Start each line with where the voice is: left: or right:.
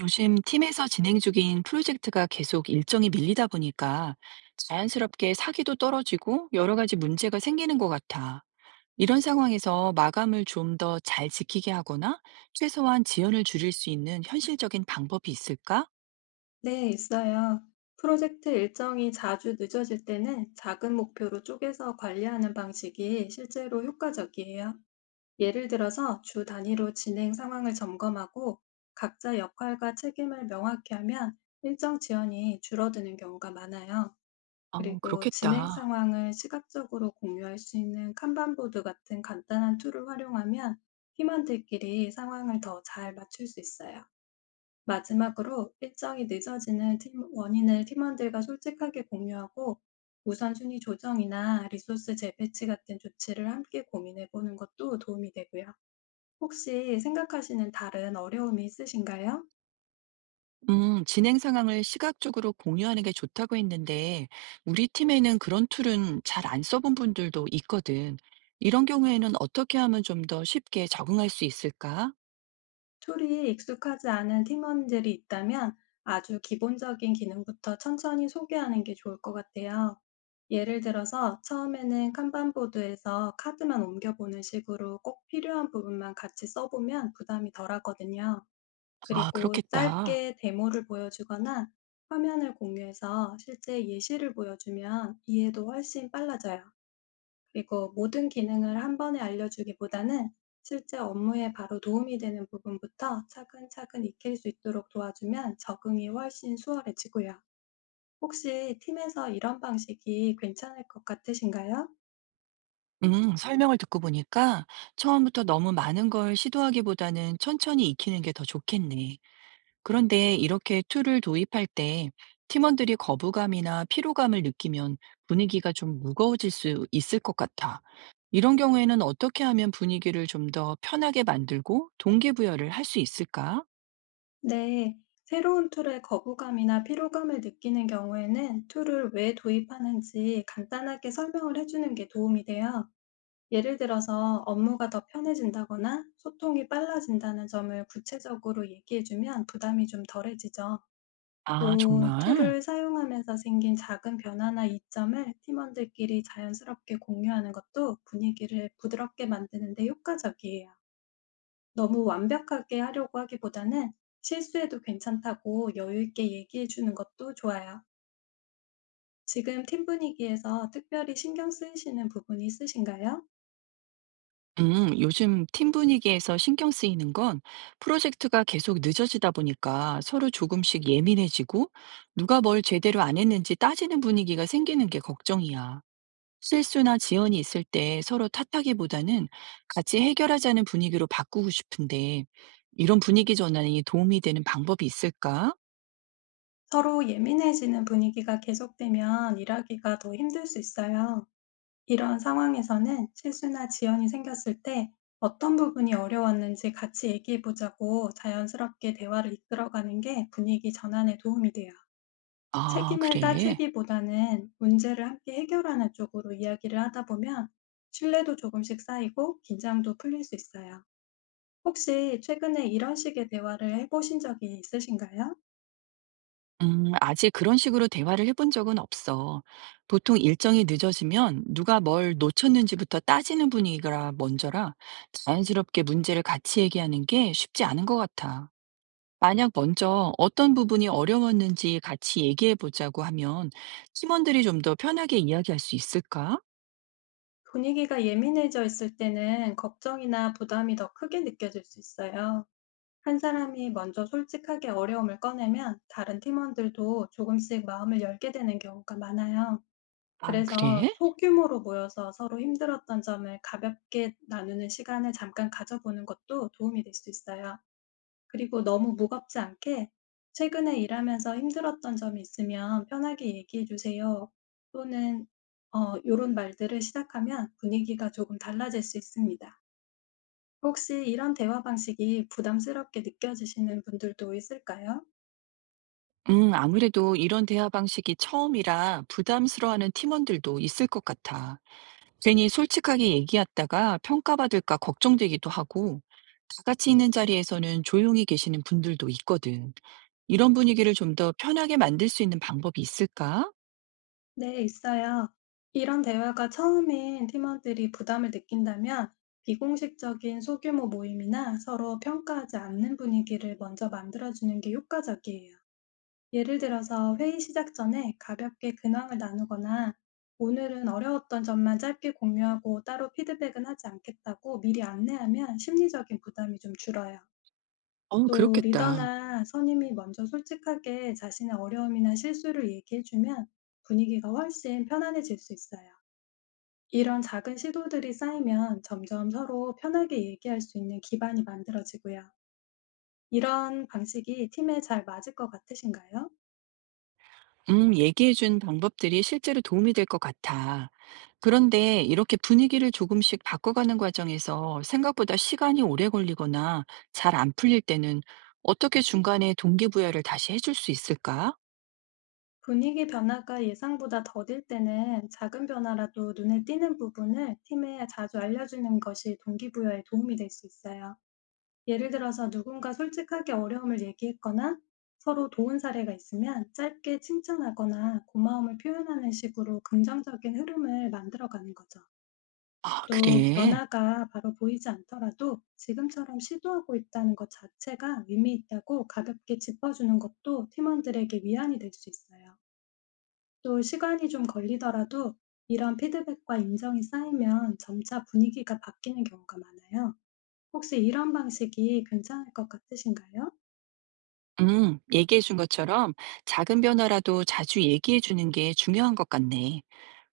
right: 요즘 팀에서 진행 중인 프로젝트가 계속 일정이 밀리다 보니까 자연스럽게 사기도 떨어지고 여러 가지 문제가 생기는 것 같아. 이런 상황에서 마감을 좀 더 잘 지키게 하거나 최소한 지연을 줄일 수 있는 현실적인 방법이 있을까?
left: 네, 있어요. 프로젝트 일정이 자주 늦어질 때는 작은 목표로 쪼개서 관리하는 방식이 실제로 효과적이에요. 예를 들어서 주 단위로 진행 상황을 점검하고 각자 역할과 책임을 명확히 하면 일정 지연이 줄어드는 경우가 많아요.
right: 어,
left: 그리고 진행
right: 그렇겠다.
left: 상황을 시각적으로 공유할 수 있는 칸반보드 같은 간단한 툴을 활용하면 팀원들끼리 상황을 더 잘 맞출 수 있어요. 마지막으로 일정이 늦어지는 팀 원인을 팀원들과 솔직하게 공유하고 우선순위 조정이나 리소스 재배치 같은 조치를 함께 고민해 보는 것도 도움이 되고요. 혹시 생각하시는 다른 어려움이 있으신가요?
right: 진행 상황을 시각적으로 공유하는 게 좋다고 했는데 우리 팀에는 그런 툴은 잘 안 써본 분들도 있거든. 이런 경우에는 어떻게 하면 좀 더 쉽게 적응할 수 있을까?
left: 툴이 익숙하지 않은 팀원들이 있다면 아주 기본적인 기능부터 천천히 소개하는 게 좋을 것 같아요. 예를 들어서 처음에는 칸반보드에서 카드만 옮겨보는 식으로 꼭 필요한 부분만 같이 써보면 부담이 덜하거든요.
right: 아
left: 그리고
right: 그렇겠다.
left: 짧게 데모를 보여주거나 화면을 공유해서 실제 예시를 보여주면 이해도 훨씬 빨라져요. 그리고 모든 기능을 한 번에 알려주기보다는 실제 업무에 바로 도움이 되는 부분부터 차근차근 익힐 수 있도록 도와주면 적응이 훨씬 수월해지고요. 혹시 팀에서 이런 방식이 괜찮을 것 같으신가요?
right: 설명을 듣고 보니까 처음부터 너무 많은 걸 시도하기보다는 천천히 익히는 게 더 좋겠네. 그런데 이렇게 툴을 도입할 때 팀원들이 거부감이나 피로감을 느끼면 분위기가 좀 무거워질 수 있을 것 같아. 이런 경우에는 어떻게 하면 분위기를 좀 더 편하게 만들고 동기부여를 할 수 있을까?
left: 네, 새로운 툴의 거부감이나 피로감을 느끼는 경우에는 툴을 왜 도입하는지 간단하게 설명을 해주는 게 도움이 돼요. 예를 들어서 업무가 더 편해진다거나 소통이 빨라진다는 점을 구체적으로 얘기해주면 부담이 좀 덜해지죠.
right: 아,
left: 또
right: 정말?
left: 툴을 사용하면서 생긴 작은 변화나 이점을 팀원들끼리 자연스럽게 공유하는 것도 분위기를 부드럽게 만드는 데 효과적이에요. 너무 완벽하게 하려고 하기보다는 실수해도 괜찮다고 여유 있게 얘기해 주는 것도 좋아요. 지금 팀 분위기에서 특별히 신경 쓰이시는 부분이 있으신가요?
right: 요즘 팀 분위기에서 신경 쓰이는 건 프로젝트가 계속 늦어지다 보니까 서로 조금씩 예민해지고 누가 뭘 제대로 안 했는지 따지는 분위기가 생기는 게 걱정이야. 실수나 지연이 있을 때 서로 탓하기보다는 같이 해결하자는 분위기로 바꾸고 싶은데 이런 분위기 전환이 도움이 되는 방법이 있을까?
left: 서로 예민해지는 분위기가 계속되면 일하기가 더 힘들 수 있어요. 이런 상황에서는 실수나 지연이 생겼을 때 어떤 부분이 어려웠는지 같이 얘기해 보자고 자연스럽게 대화를 이끌어가는 게 분위기 전환에 도움이 돼요.
right: 아,
left: 책임을
right: 그래.
left: 따지기보다는 문제를 함께 해결하는 쪽으로 이야기를 하다 보면 신뢰도 조금씩 쌓이고 긴장도 풀릴 수 있어요. 혹시 최근에 이런 식의 대화를 해보신 적이 있으신가요?
right: 아직 그런 식으로 대화를 해본 적은 없어. 보통 일정이 늦어지면 누가 뭘 놓쳤는지부터 따지는 분위기가 먼저라 자연스럽게 문제를 같이 얘기하는 게 쉽지 않은 것 같아. 만약 먼저 어떤 부분이 어려웠는지 같이 얘기해 보자고 하면 팀원들이 좀 더 편하게 이야기할 수 있을까?
left: 분위기가 예민해져 있을 때는 걱정이나 부담이 더 크게 느껴질 수 있어요. 한 사람이 먼저 솔직하게 어려움을 꺼내면 다른 팀원들도 조금씩 마음을 열게 되는 경우가 많아요.
right: 아,
left: 그래서
right: 그래?
left: 소규모로 모여서 서로 힘들었던 점을 가볍게 나누는 시간을 잠깐 가져보는 것도 도움이 될 수 있어요. 그리고 너무 무겁지 않게 "최근에 일하면서 힘들었던 점이 있으면 편하게 얘기해 주세요." 또는 요런 말들을 시작하면 분위기가 조금 달라질 수 있습니다. 혹시 이런 대화 방식이 부담스럽게 느껴지시는 분들도 있을까요?
right: 아무래도 이런 대화 방식이 처음이라 부담스러워하는 팀원들도 있을 것 같아. 괜히 솔직하게 얘기했다가 평가받을까 걱정되기도 하고, 다 같이 있는 자리에서는 조용히 계시는 분들도 있거든. 이런 분위기를 좀 더 편하게 만들 수 있는 방법이 있을까?
left: 네, 있어요. 이런 대화가 처음인 팀원들이 부담을 느낀다면 비공식적인 소규모 모임이나 서로 평가하지 않는 분위기를 먼저 만들어주는 게 효과적이에요. 예를 들어서 회의 시작 전에 가볍게 근황을 나누거나 오늘은 어려웠던 점만 짧게 공유하고 따로 피드백은 하지 않겠다고 미리 안내하면 심리적인 부담이 좀 줄어요.
right: 어,
left: 또
right: 그렇겠다.
left: 리더나 선임이 먼저 솔직하게 자신의 어려움이나 실수를 얘기해 주면 분위기가 훨씬 편안해질 수 있어요. 이런 작은 시도들이 쌓이면 점점 서로 편하게 얘기할 수 있는 기반이 만들어지고요. 이런 방식이 팀에 잘 맞을 것 같으신가요?
right: 얘기해준 방법들이 실제로 도움이 될 것 같아. 그런데 이렇게 분위기를 조금씩 바꿔가는 과정에서 생각보다 시간이 오래 걸리거나 잘 안 풀릴 때는 어떻게 중간에 동기부여를 다시 해줄 수 있을까?
left: 분위기 변화가 예상보다 더딜 때는 작은 변화라도 눈에 띄는 부분을 팀에 자주 알려주는 것이 동기부여에 도움이 될 수 있어요. 예를 들어서 누군가 솔직하게 어려움을 얘기했거나 서로 도운 사례가 있으면 짧게 칭찬하거나 고마움을 표현하는 식으로 긍정적인 흐름을 만들어가는 거죠.
right: 아,
left: 또
right: 그래.
left: 변화가 바로 보이지 않더라도 지금처럼 시도하고 있다는 것 자체가 의미 있다고 가볍게 짚어주는 것도 팀원들에게 위안이 될 수 있어요. 또 시간이 좀 걸리더라도 이런 피드백과 인정이 쌓이면 점차 분위기가 바뀌는 경우가 많아요. 혹시 이런 방식이 괜찮을 것 같으신가요?
right: 얘기해 준 것처럼 작은 변화라도 자주 얘기해 주는 게 중요한 것 같네.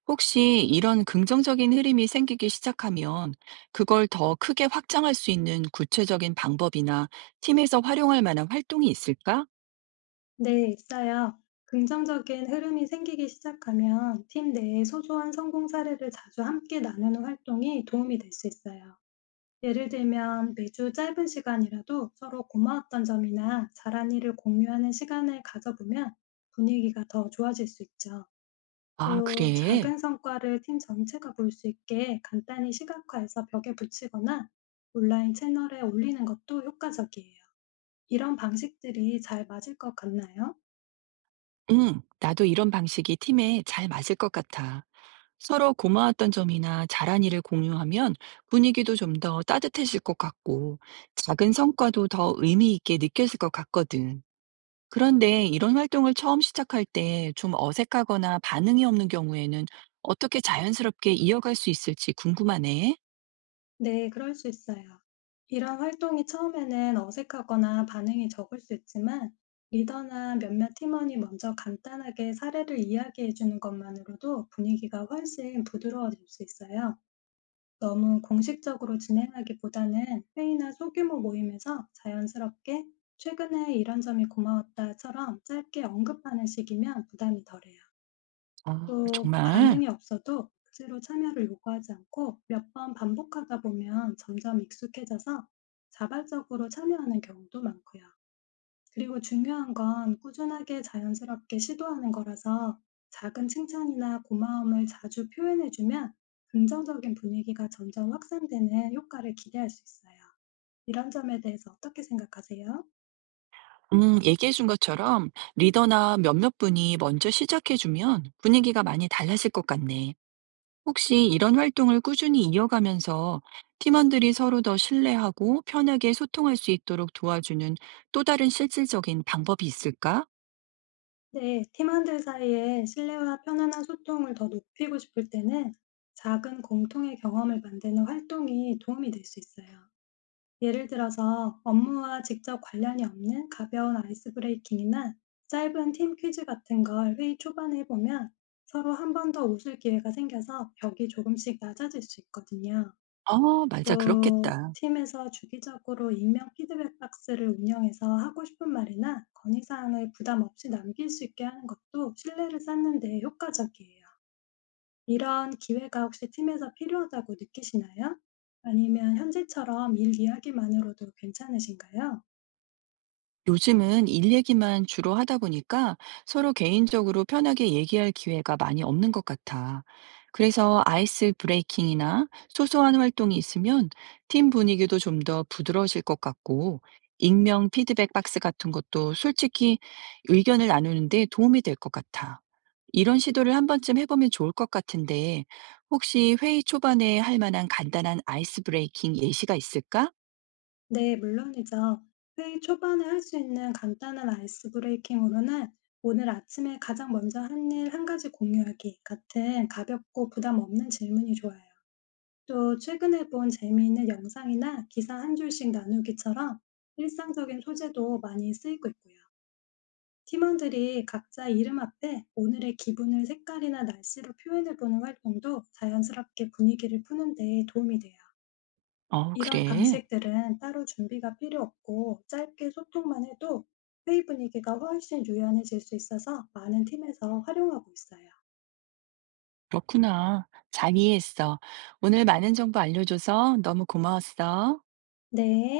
right: 혹시 이런 긍정적인 흐름이 생기기 시작하면 그걸 더 크게 확장할 수 있는 구체적인 방법이나 팀에서 활용할 만한 활동이 있을까?
left: 네, 있어요. 긍정적인 흐름이 생기기 시작하면 팀 내에 소소한 성공 사례를 자주 함께 나누는 활동이 도움이 될 수 있어요. 예를 들면 매주 짧은 시간이라도 서로 고마웠던 점이나 잘한 일을 공유하는 시간을 가져보면 분위기가 더 좋아질 수 있죠.
right: 아,
left: 또
right: 그래.
left: 작은 성과를 팀 전체가 볼 수 있게 간단히 시각화해서 벽에 붙이거나 온라인 채널에 올리는 것도 효과적이에요. 이런 방식들이 잘 맞을 것 같나요?
right: 응, 나도 이런 방식이 팀에 잘 맞을 것 같아. 서로 고마웠던 점이나 잘한 일을 공유하면 분위기도 좀 더 따뜻해질 것 같고, 작은 성과도 더 의미 있게 느껴질 것 같거든. 그런데 이런 활동을 처음 시작할 때 좀 어색하거나 반응이 없는 경우에는 어떻게 자연스럽게 이어갈 수 있을지 궁금하네.
left: 네, 그럴 수 있어요. 이런 활동이 처음에는 어색하거나 반응이 적을 수 있지만, 리더나 몇몇 팀원이 먼저 간단하게 사례를 이야기해 주는 것만으로도 분위기가 훨씬 부드러워질 수 있어요. 너무 공식적으로 진행하기보다는 회의나 소규모 모임에서 자연스럽게 최근에 이런 점이 고마웠다처럼 짧게 언급하는 식이면 부담이 덜해요.
right: 아,
left: 또
right: 정말?
left: 반응이 없어도 억지로 참여를 요구하지 않고 몇 번 반복하다 보면 점점 익숙해져서 자발적으로 참여하는 경우도 많고요. 그리고 중요한 건 꾸준하게 자연스럽게 시도하는 거라서 작은 칭찬이나 고마움을 자주 표현해주면 긍정적인 분위기가 점점 확산되는 효과를 기대할 수 있어요. 이런 점에 대해서 어떻게 생각하세요?
right: 얘기해준 것처럼 리더나 몇몇 분이 먼저 시작해주면 분위기가 많이 달라질 것 같네. 혹시 이런 활동을 꾸준히 이어가면서 팀원들이 서로 더 신뢰하고 편하게 소통할 수 있도록 도와주는 또 다른 실질적인 방법이 있을까?
left: 네, 팀원들 사이에 신뢰와 편안한 소통을 더 높이고 싶을 때는 작은 공통의 경험을 만드는 활동이 도움이 될 수 있어요. 예를 들어서 업무와 직접 관련이 없는 가벼운 아이스 브레이킹이나 짧은 팀 퀴즈 같은 걸 회의 초반에 해보면 서로 한 번 더 웃을 기회가 생겨서 벽이 조금씩 낮아질 수 있거든요.
right: 어, 맞아.
left: 또
right: 그렇겠다.
left: 팀에서 주기적으로 익명 피드백 박스를 운영해서 하고 싶은 말이나 건의사항을 부담 없이 남길 수 있게 하는 것도 신뢰를 쌓는 데 효과적이에요. 이런 기회가 혹시 팀에서 필요하다고 느끼시나요? 아니면 현재처럼 일 이야기만으로도 괜찮으신가요?
right: 요즘은 일 얘기만 주로 하다 보니까 서로 개인적으로 편하게 얘기할 기회가 많이 없는 것 같아. 그래서 아이스 브레이킹이나 소소한 활동이 있으면 팀 분위기도 좀 더 부드러워질 것 같고, 익명 피드백 박스 같은 것도 솔직히 의견을 나누는데 도움이 될 것 같아. 이런 시도를 한 번쯤 해보면 좋을 것 같은데, 혹시 회의 초반에 할 만한 간단한 아이스 브레이킹 예시가 있을까?
left: 네, 물론이죠. 회의 초반에 할 수 있는 간단한 아이스 브레이킹으로는 오늘 아침에 가장 먼저 한 일 한 가지 공유하기 같은 가볍고 부담 없는 질문이 좋아요. 또 최근에 본 재미있는 영상이나 기사 한 줄씩 나누기처럼 일상적인 소재도 많이 쓰이고 있고요. 팀원들이 각자 이름 앞에 오늘의 기분을 색깔이나 날씨로 표현해보는 활동도 자연스럽게 분위기를 푸는 데 도움이 돼요.
right: 어,
left: 이런
right: 그래.
left: 방식들은 따로 준비가 필요 없고 짧게 소통만 해도 회의 분위기가 훨씬 유연해질 수 있어서 많은 팀에서 활용하고 있어요.
right: 그렇구나. 잘 이해했어. 오늘 많은 정보 알려줘서 너무 고마웠어.
left: 네.